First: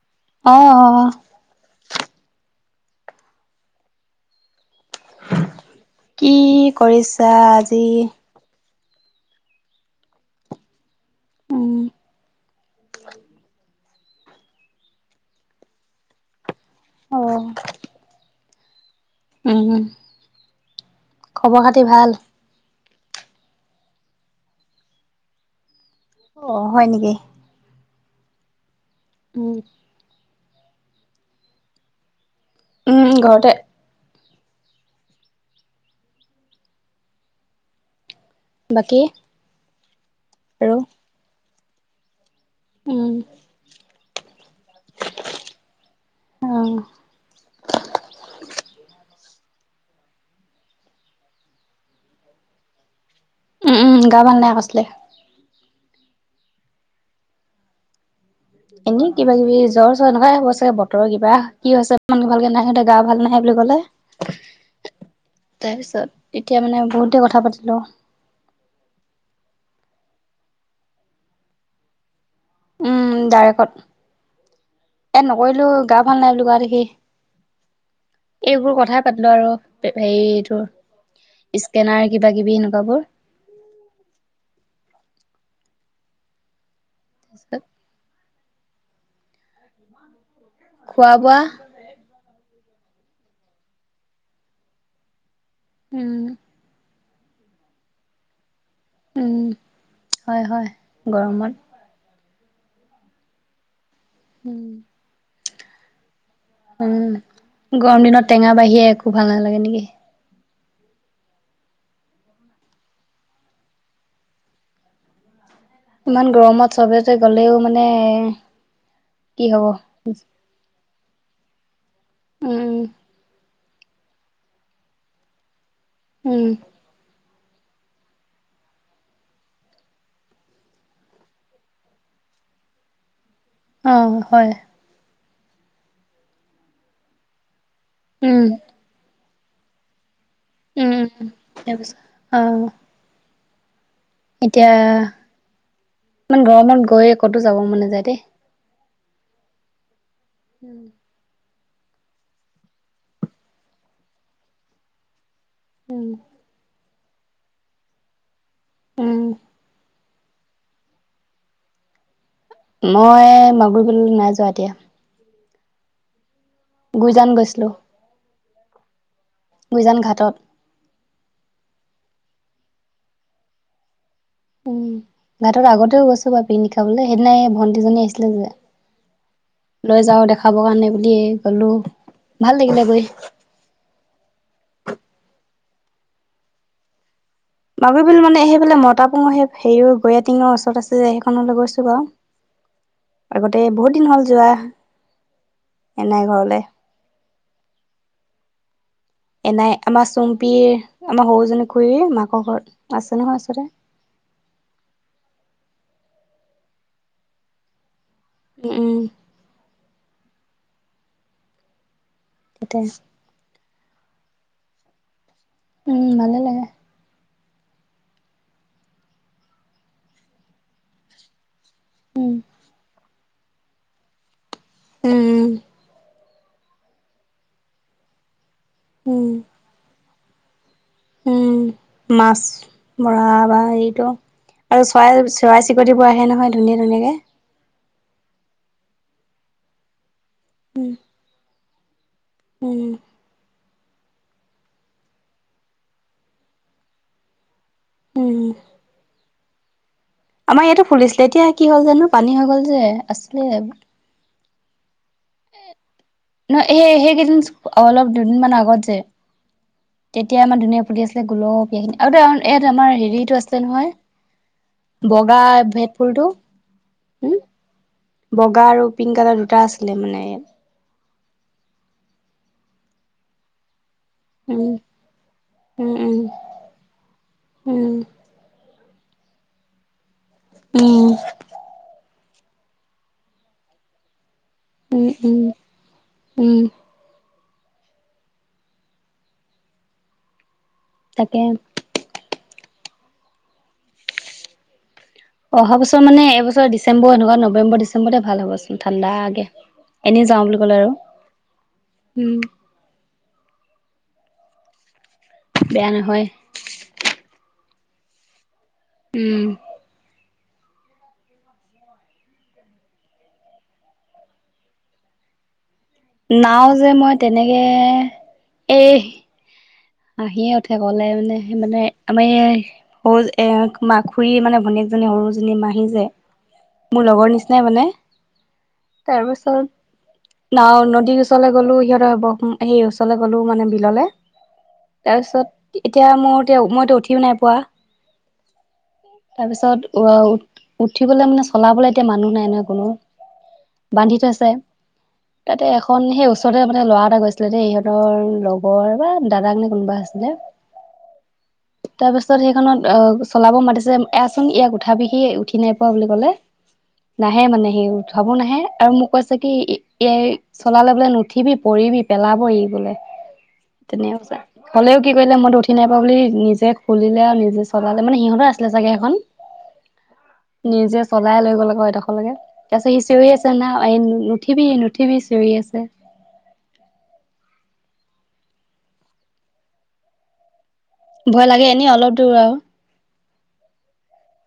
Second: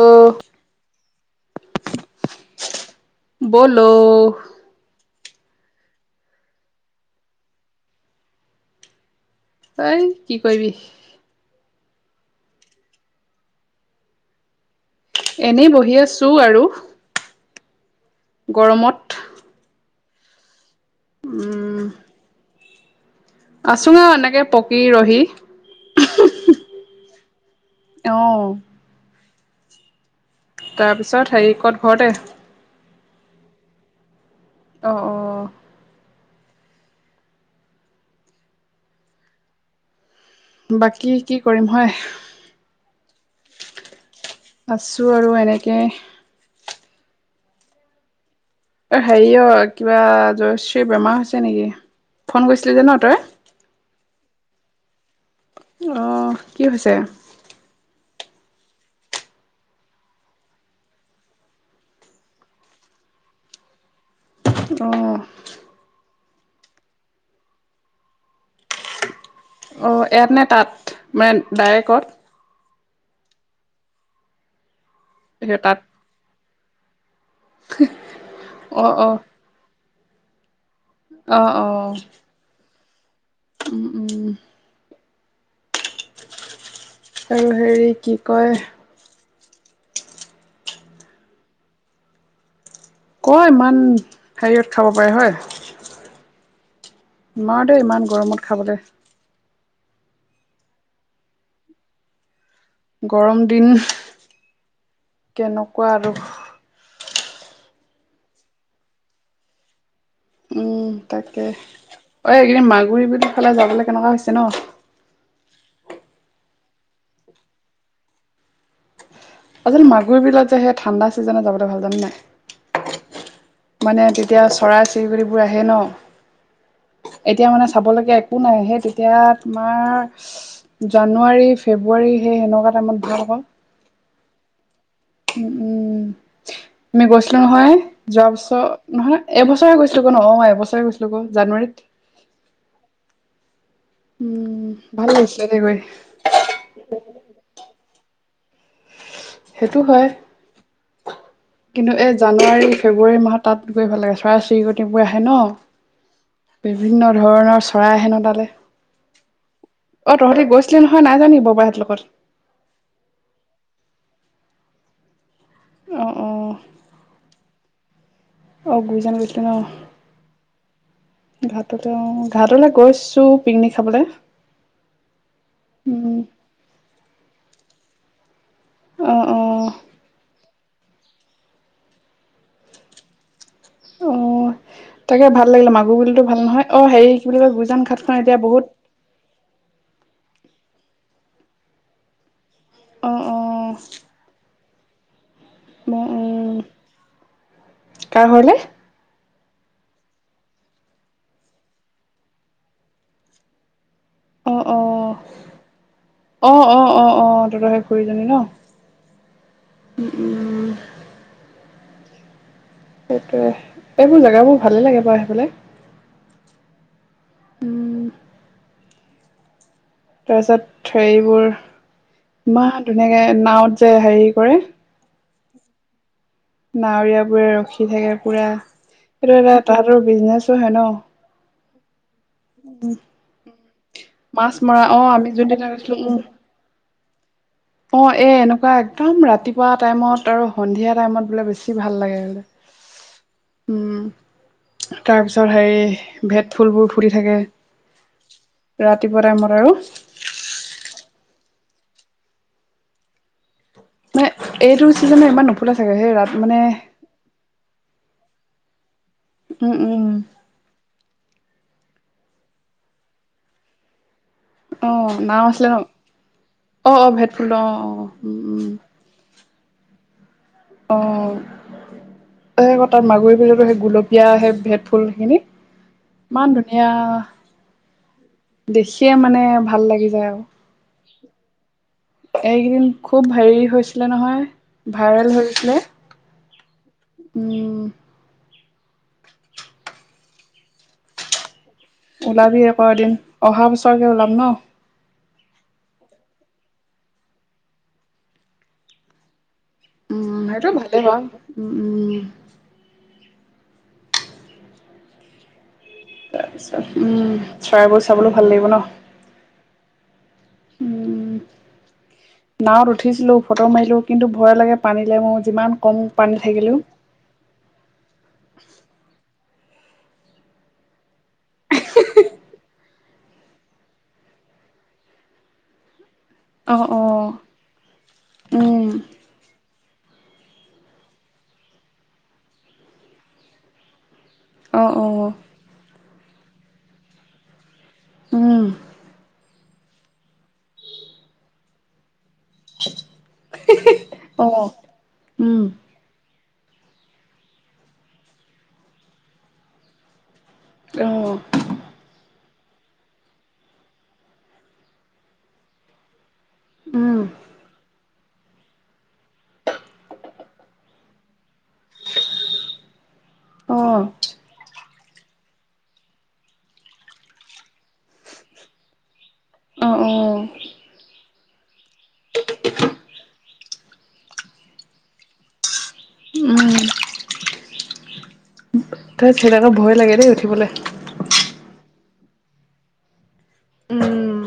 অ অ'। বলো। কি কৰিছা আজি? হেই কি কৰিবি। উম, এনেই বহি আছো আৰু। অ'। গৰমত। খবৰ খাতি ভাল? আছো আৰু এনেকে পকি ৰহি। অ', হয় নেকি? অহ [unintelligible] তাৰপিছত হেৰি ক'ত ঘৰতে? উম, ঘৰতে। অ', অ'। বাকী। আৰু বাকী কি কৰিম হয়। উম'। আছো আৰু এনেকে। অ'। অ' হেৰি অ' কিবা জয়শ্ৰীৰ বেমাৰ হৈছে নেকি ফোন কৰিছিলি যে ন' তই? উম, গা ভাল নাই কৈছিলে। অহ' কি হৈছে? এনেই কিবা কিবি জ্বৰ চ্বৰ এনেকুৱাই হব চাগে বতৰ কিবা কি হয় হৈছে ইমান ভাল কে নাজানো গা ভাল নহয়। বুলি কলে অ তাৰপিছত এতিয়া মানে বহুতে কথা পাতিলো। অ' ইয়াত নে তাত মানে ডাইৰেক্টত? উম, ডাইৰেকত ই নকৰিলো তাত গা ভাল নাই বুলি কোৱা দেখি। এইবোৰ অ কথাই অ পতিলো আৰু হেৰিটো অ অ স্কেনাৰ কিবা কিবি এনেকুৱাবোৰ। [inaudible] আৰু তাৰপিছত হেৰি কি কয়? খোৱা বোৱা ক ইমান হেৰিয়ত খাব পাৰে হয়। উম নোৱাৰো দেই ইমান গৰমত খাবলৈ। উম, হয় হয় গৰমত। গৰম দিন উম। কেনেকুৱা আৰু? উম, গৰম দিনত টেঙা বাহিৰে একো ভাল নালাগে নেকি? উম তাকে অ' এইকেইদিন মাগুৰি বিল ফালে যাবলৈ কেনেকুৱা হৈছে ন'? ইমান গৰমত সবতে গলেও মানে কি হ'ব আচল মাগুৰি বিলত যে সেই ঠাণ্ডা চিজনত যাবলৈ ভাল জান নে নাই? উম। মানে তেতিয়া চৰাই চিৰিকতি বোৰ আহে ন'। উম। এতিয়া মানে চাব লগীয়া একো নাই সেই তেতিয়া তোমাৰ জানুৱাৰী ফেব্ৰুৱাৰী সেই সেনেকুৱা টাইমত ভাল আকৌ। অ' হয়। উ, উম, আমি গৈছিলো নহয় যোৱা উম বছৰ নহয় এবছৰে গৈছিলো। অ' এবছৰে উম উম গৈছিলো আকৌ জানুৱাৰীত। তাৰপিছত অ উম এতিয়া ভাল লাগিছিলে দে গৈ ইমান গৰমত গৈ কতো যাব মন নাযায় দেই। সেইটো হয়। উম কিন্তু এই জানুৱাৰী ফেব্ৰুৱাৰী মাহত তাত গৈ ভাল লাগে চৰাই চিৰিকটিবোৰ আহে ন'। উম। বিভিন্ন ধৰণৰ চৰাই আহে ন' তালে। উম। অ' তহঁতি গৈছিলি নহয় নাই যোৱা নেকি ববাহঁতৰ লগত? মই মাগুৰি বিললৈ নাই যোৱা দিয়া। অ', অ'। গুইজান গৈছিলোঁ। অ', গুইজান গৈছি গুইজান ঘাটত? অ', ঘাটলৈ গৈছো পিকনিক খাবলৈ। উম, ঘাটত আগতেও উম গৈছো বাৰু পিকনিক খাবলৈ। সেইদিনাই ভণ্টিজনী আহিছিলে যে অ অ লৈ যাওঁ দেখাব কাৰণে বুলি গ'লো, ভাল লাগিলে গৈ। অ তাকে [unintelligible] ভাল নহয় অ' হেৰি কি বুলি কয় গুইজান মাগুৰি ঘাটখন বিল এতিয়া মানে বহুত সেইফালে মতা পুং সেই হেৰি গয়া টিঙৰ আছে যে সেইখনলৈ গৈছো বাৰু। অ অ আগতে বহুত দিন হ'ল যোৱা। উম, এনাই ঘৰলে। উম কাৰ ঘৰলে? এনাই আমাৰ চুম্পীৰ আমাৰ সৰুজনী খুুৰীৰ মাকৰ ঘৰত আছে নহয় ওচৰতে। অ', অ', অ', অ', অ', অ', তহঁতৰ সেই খুৰী জনী ন উম, উম, উম, তাতে সেইটোয়ে এইবোৰ জেগাবোৰ ভালে লাগে বাৰু হেইফালে। উম, ভালে লাগে। উম। তাৰপিছত হেৰিবোৰ উম, ইমান ধুনীয়াকে নাৱত যে হেৰি কৰে। উম। নাৱৰীয়বোৰে ৰখি থাকে পুৰা। উম। সেইটো এটা তাহাঁতৰ বিজনেচো হয় ন! উম, মাছ মৰা বা এইটো। মাছ মৰা আৰু অ', চৰাই আমি যোনদিনা চৰাই গৈছিলোঁ চিৰিকতিবোৰ উম। আহে নহয় ধুনীয়া ধুনীয়াকে। অ', এ এনেকুৱা একদম ৰাতিপুৱা টাইমত আৰু উম, সন্ধিয়া টাইমত বোলে বেছি ভাল লাগে আৰু। উম, [inaudible] উম, তাৰ পিছত হেৰি ভেদ ফুলবোৰ ফুট থাকে। উম। ৰাতিপুৱা টাইমত আৰু। আমাৰ ইয়াতো ফুলিছিলে। এতিয়া কি হ'ল জানো পানী হৈ গ'ল যে আছিলে। মানে এইটো চিজনত ইমান নুফুলে চাগে সেই ৰাত মানে নহয় এ সেই সেইকেইদিন অলপ দুদিনমানৰ আগত যে। উম উম তেতিয়া আমাৰ ধুনীয়া ফুলি আছিলে গোলপীয়াখিনি আৰু ইয়াত আমাৰ হেৰিটো আছিলে নহয়। আহ বগা নাওঁ আছিলে ন। ভেট ফুলটো অ', অ', ভেট উম, ফুল অ', অ' উম, উম। টা আছিলে মানে। অ', সেই [unintelligible] মাগুৰি বিলতো সেই গোলপীয়া এতিয়া সেই উম, ভেদ ফুলখিনি উম, উম, ইমান ধুনীয়া উম, দেখিয়ে মানে ভাল লাগি যায় আৰু। উম। এইকেইদিন খুব হেৰি হৈছিলে নহয় উম, ভাইৰেল উম, হৈছিলে। উম। উম। তাকে। উলাবি আক এদিন অহা বিছৰকে ওলাম ন। অহা বছৰ মানে এইবছৰ ডিচেম্বৰ এনেকুৱা নৱেম্বৰ ডিচেম্বৰতে ভাল হ'ব চোন ঠাণ্ডাকে। এনেই উম যাওঁ বুলি সেইটো ক'লে ভালেই বাৰু উম উম আৰু। বেয়া নহয়। তাৰ পিছত উম চৰাইবোৰ চাবলৈ ভাল লাগিব ন। উম। উম নাৱত উঠিছিলো ফটো মাৰিলো। কিন্তু ভয় লাগে পানীলৈ মোৰ যিমান! কম পানী নাওঁ থাকিলেও। যে মই তেনেকে এই আহিয়ে উঠে গ'লে মানে সেই মানে আমাৰ এই স-এ আমাৰ খুুৰী মানে ভনীয়ে সৰুজনী মাহী যে অঁ মোৰ অঁ লগৰ নিচিনাই মানে। অঁ তাৰপিছত ন-নদীৰ ওচৰলৈ গ'লো, সিহঁৰ হ'ব সেই ওচৰলৈ গ'লো মানে বিললে। অঁ তাৰ পিছত এতিয়া মোৰ এতিয়া উঠিও নাই পোৱা। উম তাৰপিছত উ-উ-উঠিবলে মানে চলাবলে এতিয়া মানুহ নাই। নাই নহয় কোনো বান্ধি থৈছে অঁ উম তাতে এখন সেই তাৰপিছতেই মানে ল'ৰা এটা গৈছিলে দেই, ইহঁতৰ লগৰ বা দাদাক নে কোনোবা আছিলে। উম, অ', চলাব মাতিছে আচোন ইয়াক উঠা বিহি উঠি নাই পোৱা বুলি কলে। উম নাহে মানে সি উঠ ভাবো নাহে আৰু মোক কৈছে, কি এই চলালে বোলে নুঠিবি পৰিবিি পেলাব ই বোলে। অঁ তেনেউচা। হলেও কি কৰিলে, মইটো উঠি নাই পোৱা বুলি নিজে খুলিলে আৰু নিজে চলালে মানে, সিহঁতে আছিলে চাগে সেইখন। অঁ অঁ উম নিজে চলাই লৈ গ'ল আকৌ এডোখৰলৈকে, তাৰপিছত সি চিঞৰি আছে না এই নুঠিবি, নুঠিবি চিঞৰি আছে। উম, তই চলালে ভয় লাগে দেই উঠিবলৈ। ভয় লাগে, এনে অলপ দূৰ আৰু। উম,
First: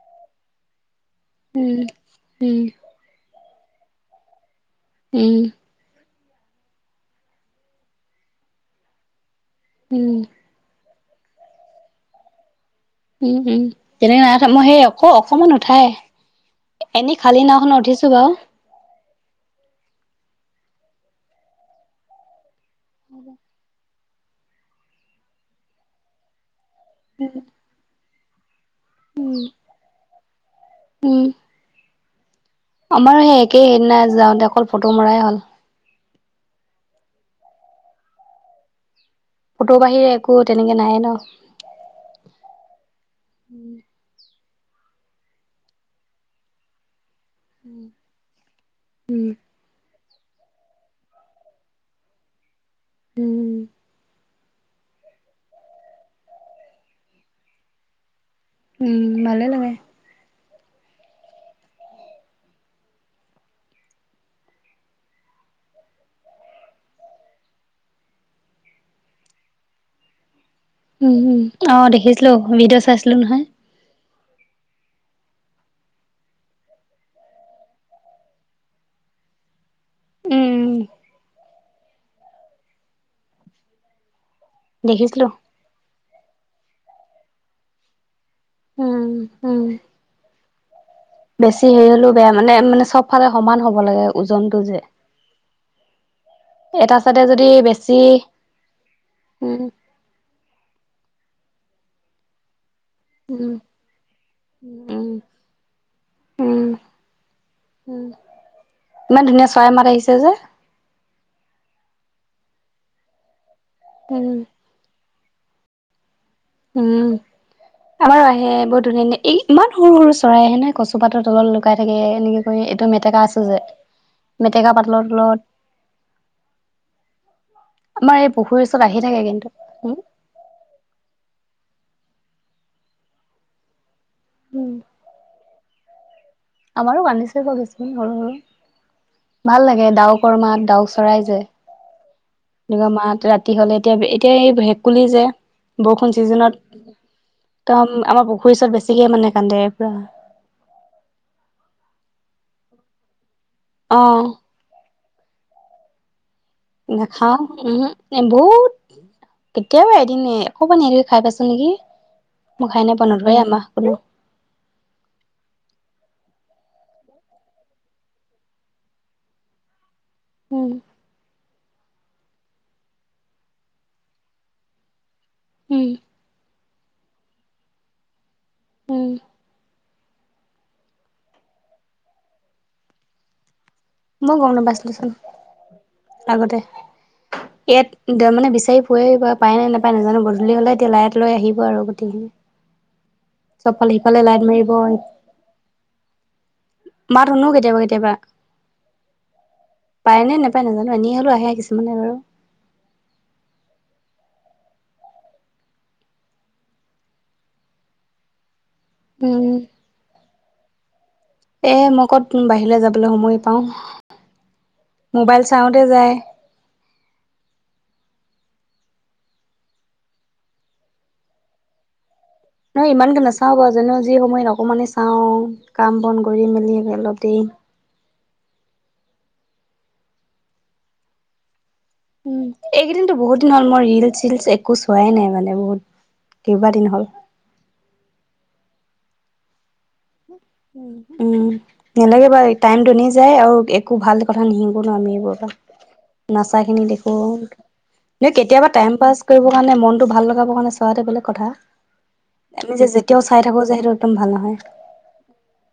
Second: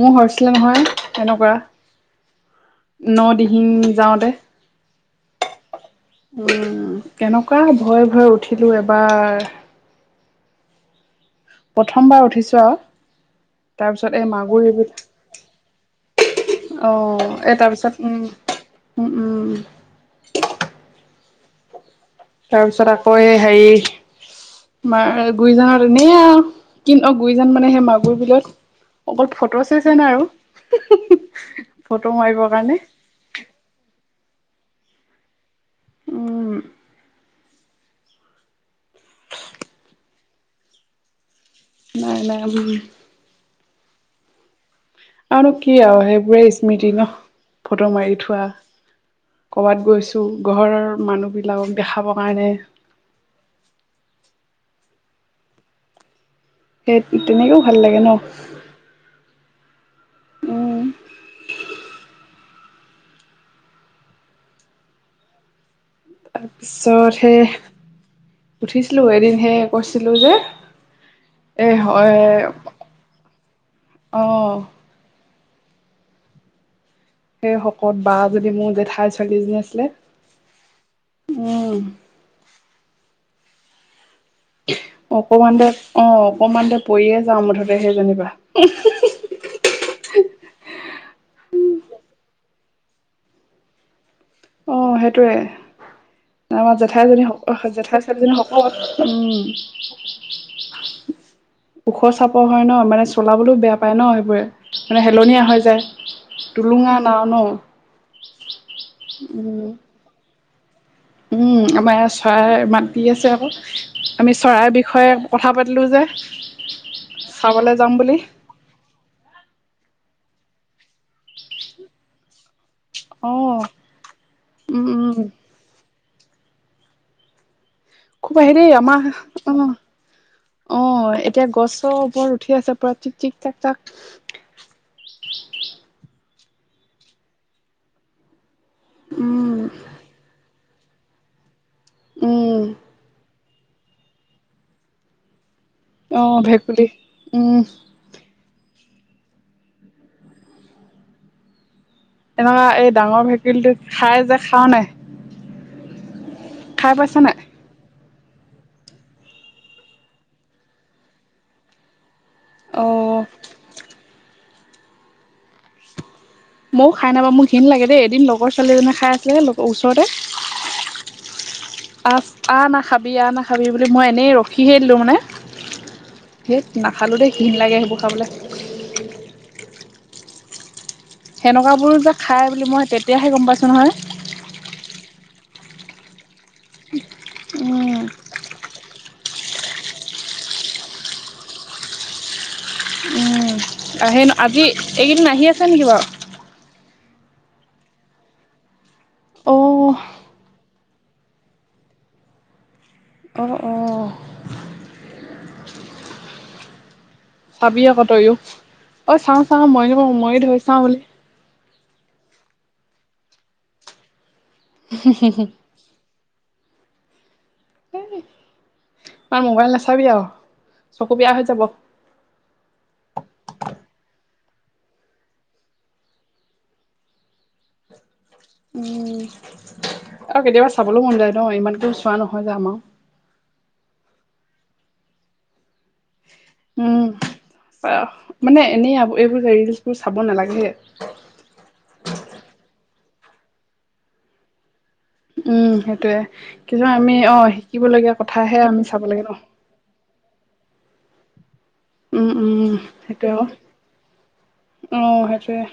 মোৰ হৈছিলে নহয় তেনেকুৱা উম উম ন দিন। হিম যাওঁতে। উম, উম, কেনেকুৱা ভয়ে ভয় উঠিলো এবাৰ। উম, প্ৰথমবাৰ উঠিছো আৰু। উম, উম তাৰপিছত তেনেকে এই নাই উঠা, মই সেই অক - অকমান উঠাই। অ', এনেই খালী এই তাৰ নাওখনত উঠিছো পিছত উম, বাৰু। উম, উম। তাৰ পিছত আকৌ এই হেৰি মাৰ গুৰি যান এনেই আৰু। কিন্ত অ', গুৰি যান মানে সেই মাগুৰ বিলত। অকল ফটো চেচনহে আৰু উম ফটো মাৰিব। আমাৰো সেই একেই সেইদিনা যাওঁতে অকল ফটো মৰাই হ'ল। উম, কো তেনেকে নাইয়ে ন। নাই, নাই, উম। উম, আৰু নো কি আৰু সেইবোৰে স্মৃতি ন। ফটো মাৰি থোৱা উম কৰবাত গৈছোঁ। ত' ঘৰৰ মানুহবিলাকক দেখাব কাৰণে। উম, সেই তেনেকেও ভাল লাগে ন। উম, ভালে লাগে। উম তাৰপিছতহে উঠিছিলো, এদিন হে কৈছিলো যে। উম, উম, এ অ', হয় দেখিছিলো ভিডিঅ' চাইছিলো নহয়। অ'। সেই শকত বা এজনী মোৰ জেঠাই ছোৱালীজনী আছিলে, উম উম। দেখিছিলো অকমানতে অ', অকমানতে পৰিয়ে যাও মুঠতে সেইজনিপা। উম, উম। বেছি হেৰি হলেও বেয়া মানে, মানে চবফালে সমান হ'ব লাগে। ওজনটো যে। অ', সেইটোৱে। আমাৰ এটা চাইডে জেঠাইজনী যদি বেছি জেঠাইৰ ছোৱালীজনী শকত উম, ওখ চাপৰ হয় ন। মানে উম চলাবলৈও বেয়া পায় ন সেইবোৰে, মানে উম হেলনীয়া হৈ যায় উম টোলুঙা নাও ন। উম [unintelligible] ইমান ধুনীয়া উম চৰাই মাত আহিছে যে? উম, আমাৰ চৰাই ইমান কি আছে আকৌ। আমি উম চৰাইৰ বিষয়ে কথা পাতিলোঁ যে। উম, চাবলৈ যাম বুলি আমাৰ আহে বহুত ধুনীয়া ধুনীয়া এই ইমান সৰু সৰু চৰাইহে নে কচু পাতৰ তলত লুকাই থাকে এনেকে কৰি। টো মেটেকা অ আছো যে মেটেকা উম পাতলৰ উম তলত আমাৰ এই খুব আহি পুখুৰীৰ দেই ওচৰত আমাৰ থাকে কিন্তু উম অ' অ' এতিয়া গছ চব বৰ উঠি আছে পৰা চিক চিক চাক চাক উম। আমাৰো [unintelligible] সৰু সৰু উম ভাল লাগে ডাউকৰ মাত ডাউক চৰাই যে। উম এনেকুৱা মাত ৰাতি হ'লে, এতিয়া এতিয়া এই ভেকুলি যে বৰষুণ অ চিজনত ভেকুলী উম একদম আমাৰ পুখুৰীৰ ওৰচত বেছি বেছিকে মানে কান্দে পুৰা। এনেকুৱা এই ডাঙৰ ভেকুলীটো অ খাই যে খাৱনে নাই? খাই পাইছা নাই নেখাওঁ, উহো। বহুত কেতিয়াবা এদিন এ অপমান হেৰি খাই পাইছা নেকি? মোৰ অ খাই নাই পোৱা নধৰে আমাৰ কোনোও। মইও খাই নাপাওঁ মোৰ ঘীণ লাগে দেই। এদিন লগৰ ছোৱালী এজনীয়ে খাই আছিলে ওচৰতে। উম। আ আ নাখাবি আ নাখাবি বুলি মই এনেই ৰখিহে দিলোঁ মানে। উম। নাখালোঁ দেই ঘীণ লাগে সেইবোৰ খাবলৈ। উম। সেনেকুৱাবোৰো যে খাই বুলি মই তেতিয়াহে গম পাইছো নহয়। মই গম নাপাইছিলো চোন আগতে। ইয়াত উম মানে বিচাৰি [unintelligible] পায় নাই নাপায় নাজানো গধূলি হ'লে এতিয়া লাইট লৈ আহিব আৰু গোটেইখিনি। উম চবফালে সেই সিফালে লাইট আজি মাৰিবই। এইকেইদিন আহি আছে নেকি বাৰু মাত শুনো কেতিয়াবা কেতিয়াবা। অ পায় নে নাপায় নাজানো এনেই হ'লেও আহে কিছুমানে বাৰু। অ', অ'। চাবি আকৌ তইও অ' চাওঁ উম চাওঁ মইও মই ধৰি চাওঁ এ মই ক'ত বাহিৰলে যাবলৈ সময় পাওঁ। মোবাইল চাওঁতে যায়। তই মোবাইল নাচাবি আৰু চকু বেয়া হৈ যাব। নহয় ইমানকে নাচাও বাৰু জানো যি সময়ত অকমানে চাও কাম বন কৰি মেলি অলপ দেৰি। [inaudible] উম আৰু কেতিয়াবা চাবলৈ মন যায় ন ইমান উম, এইকেইদিনো বহুত দিন মই ৰিলচ চিলচ একো চোৱাই নাই মানে বহুত। কেইবাদিন উম হ'ল। মানে এনেই এইবোৰ ৰিলচ [unintelligible] উম, নেলাগে বাৰু টাইমতো এনে যায় আৰু একো ভাল কথা নিশি আমি এইবোৰ উম সেইটোয়ে নাচাখিনি কিছুমান আমি দেখো। অ শিকিবলগীয়া কথাহে কেতিয়াবা আমি টাইম চাব পাছ লাগে ন কৰিব কাৰণে মনতটো ভাল লগাবৰ কাৰণে চোৱাতো বোলে কথা। উম উম আমি যে যেতিয়াও সেইটোয়ে অ চাই থাকো যে সেইটো একদম ভাল নহয়। উম।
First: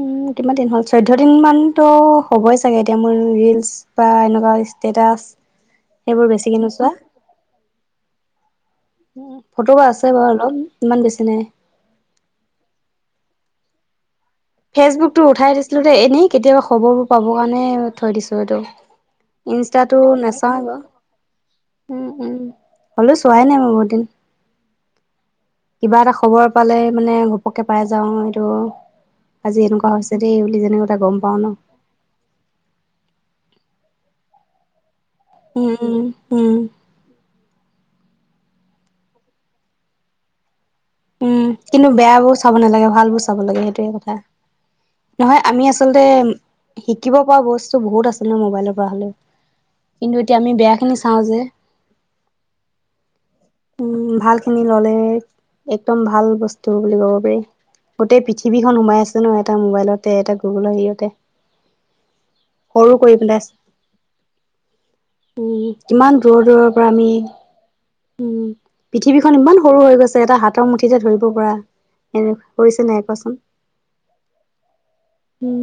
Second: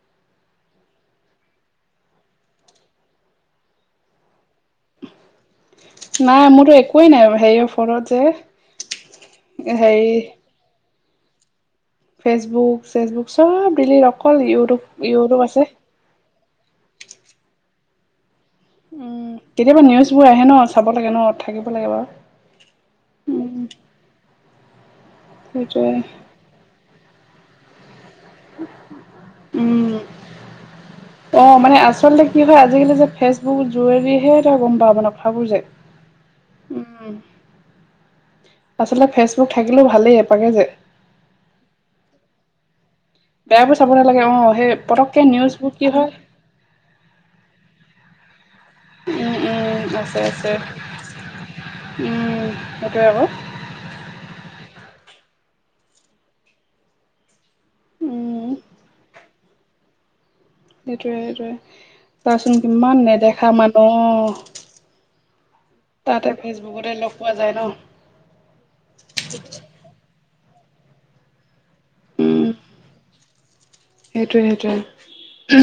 উম, কিমান দিন হ'ল চৈধ্য দিন মানতো হ'বই চাগে এতিয়া মোৰ ৰিলচ বা এনেকুৱা ষ্টেটাচ সেইবোৰ নাই বেছিকে মোৰতো নোচোৱা। একোৱেই নাই হেৰিয়ৰ ফোনত যে উম, ফটো হেৰি আছে বাৰু অলপ ইমান বেছি নাই। ফেচবুক চেচবুক চব দিলি ফেচবুক টো উঠাই দিছিলো দে, এনেই কেতিয়াবা খবৰ বোৰ পাব কাৰণে থৈ দিছোঁ। উম কেতিয়াবা ইনষ্টাটো নিউজবোৰ আহে ন নাচাওঁ বাৰু। চাব লাগে ন থাকিব লাগে বাৰু উম, উম, হলেও চোৱাই নাই উম মই বহুত দিন। সেইটোৱে কিবা এটা খবৰ পালে মানে ঘপকে পাই যাও এইটো। আজি এনেকুৱা উম, হৈছে দেই বুলি যেনেকুৱা এটা গম পাওঁ ন অ', মানে আচলতে কি হয় আজিকালি যে ফেচবুক যোগেদিহে এতিয়া গম পাও মানে। কথাবোৰ যে উম, উম, উম। আচলতে ফেচবুক থাকিলেও ভালেই এপাকে যে। উম, কিন্তু বেয়া বোৰো চাব নালাগে ভাল ব চাব লাগে বেয়াবোৰ চাব সেইটোয়ে কথা নালাগে অ সেই পতককে নহয়, আমি নিউজবোৰ কি আচলতে হয় শিকিব পৰা বস্তু বহুত আছিল ন, মোবাইলৰ পৰা হ'লেও। উম উম আছে কিন্তু এতিয়া আছে আমি বেয়া খিনি চাওঁ যে। উম সেইটোৱে আকৌ উম, ভালখিনি ল'লে। একদম ভাল বস্তু বুলি ক'ব পাৰি, গোটেই উম পৃথিৱীখন সোমাই আছে ন এটা মোবাইলতে এটা। গুগলৰ হেৰিয়তে সেইটোৱেই, সেইটোৱেই চোৱাচোন সৰু কিমান কৰি পেলাইছে। নেদেখা মানুহ। কিমান তাতে দূৰৰ, দূৰৰ পৰা ফেচবুকতে আমি লগ পোৱা যায় ন উম, পৃথিৱীখন ইমান সৰু হৈ গৈছে এটা হাত হাতৰ মুঠিতেই ধৰিব পৰা এনে হৈছে নাই কোৱাচোন? সেইটোৱে, উম সেইটোৱে।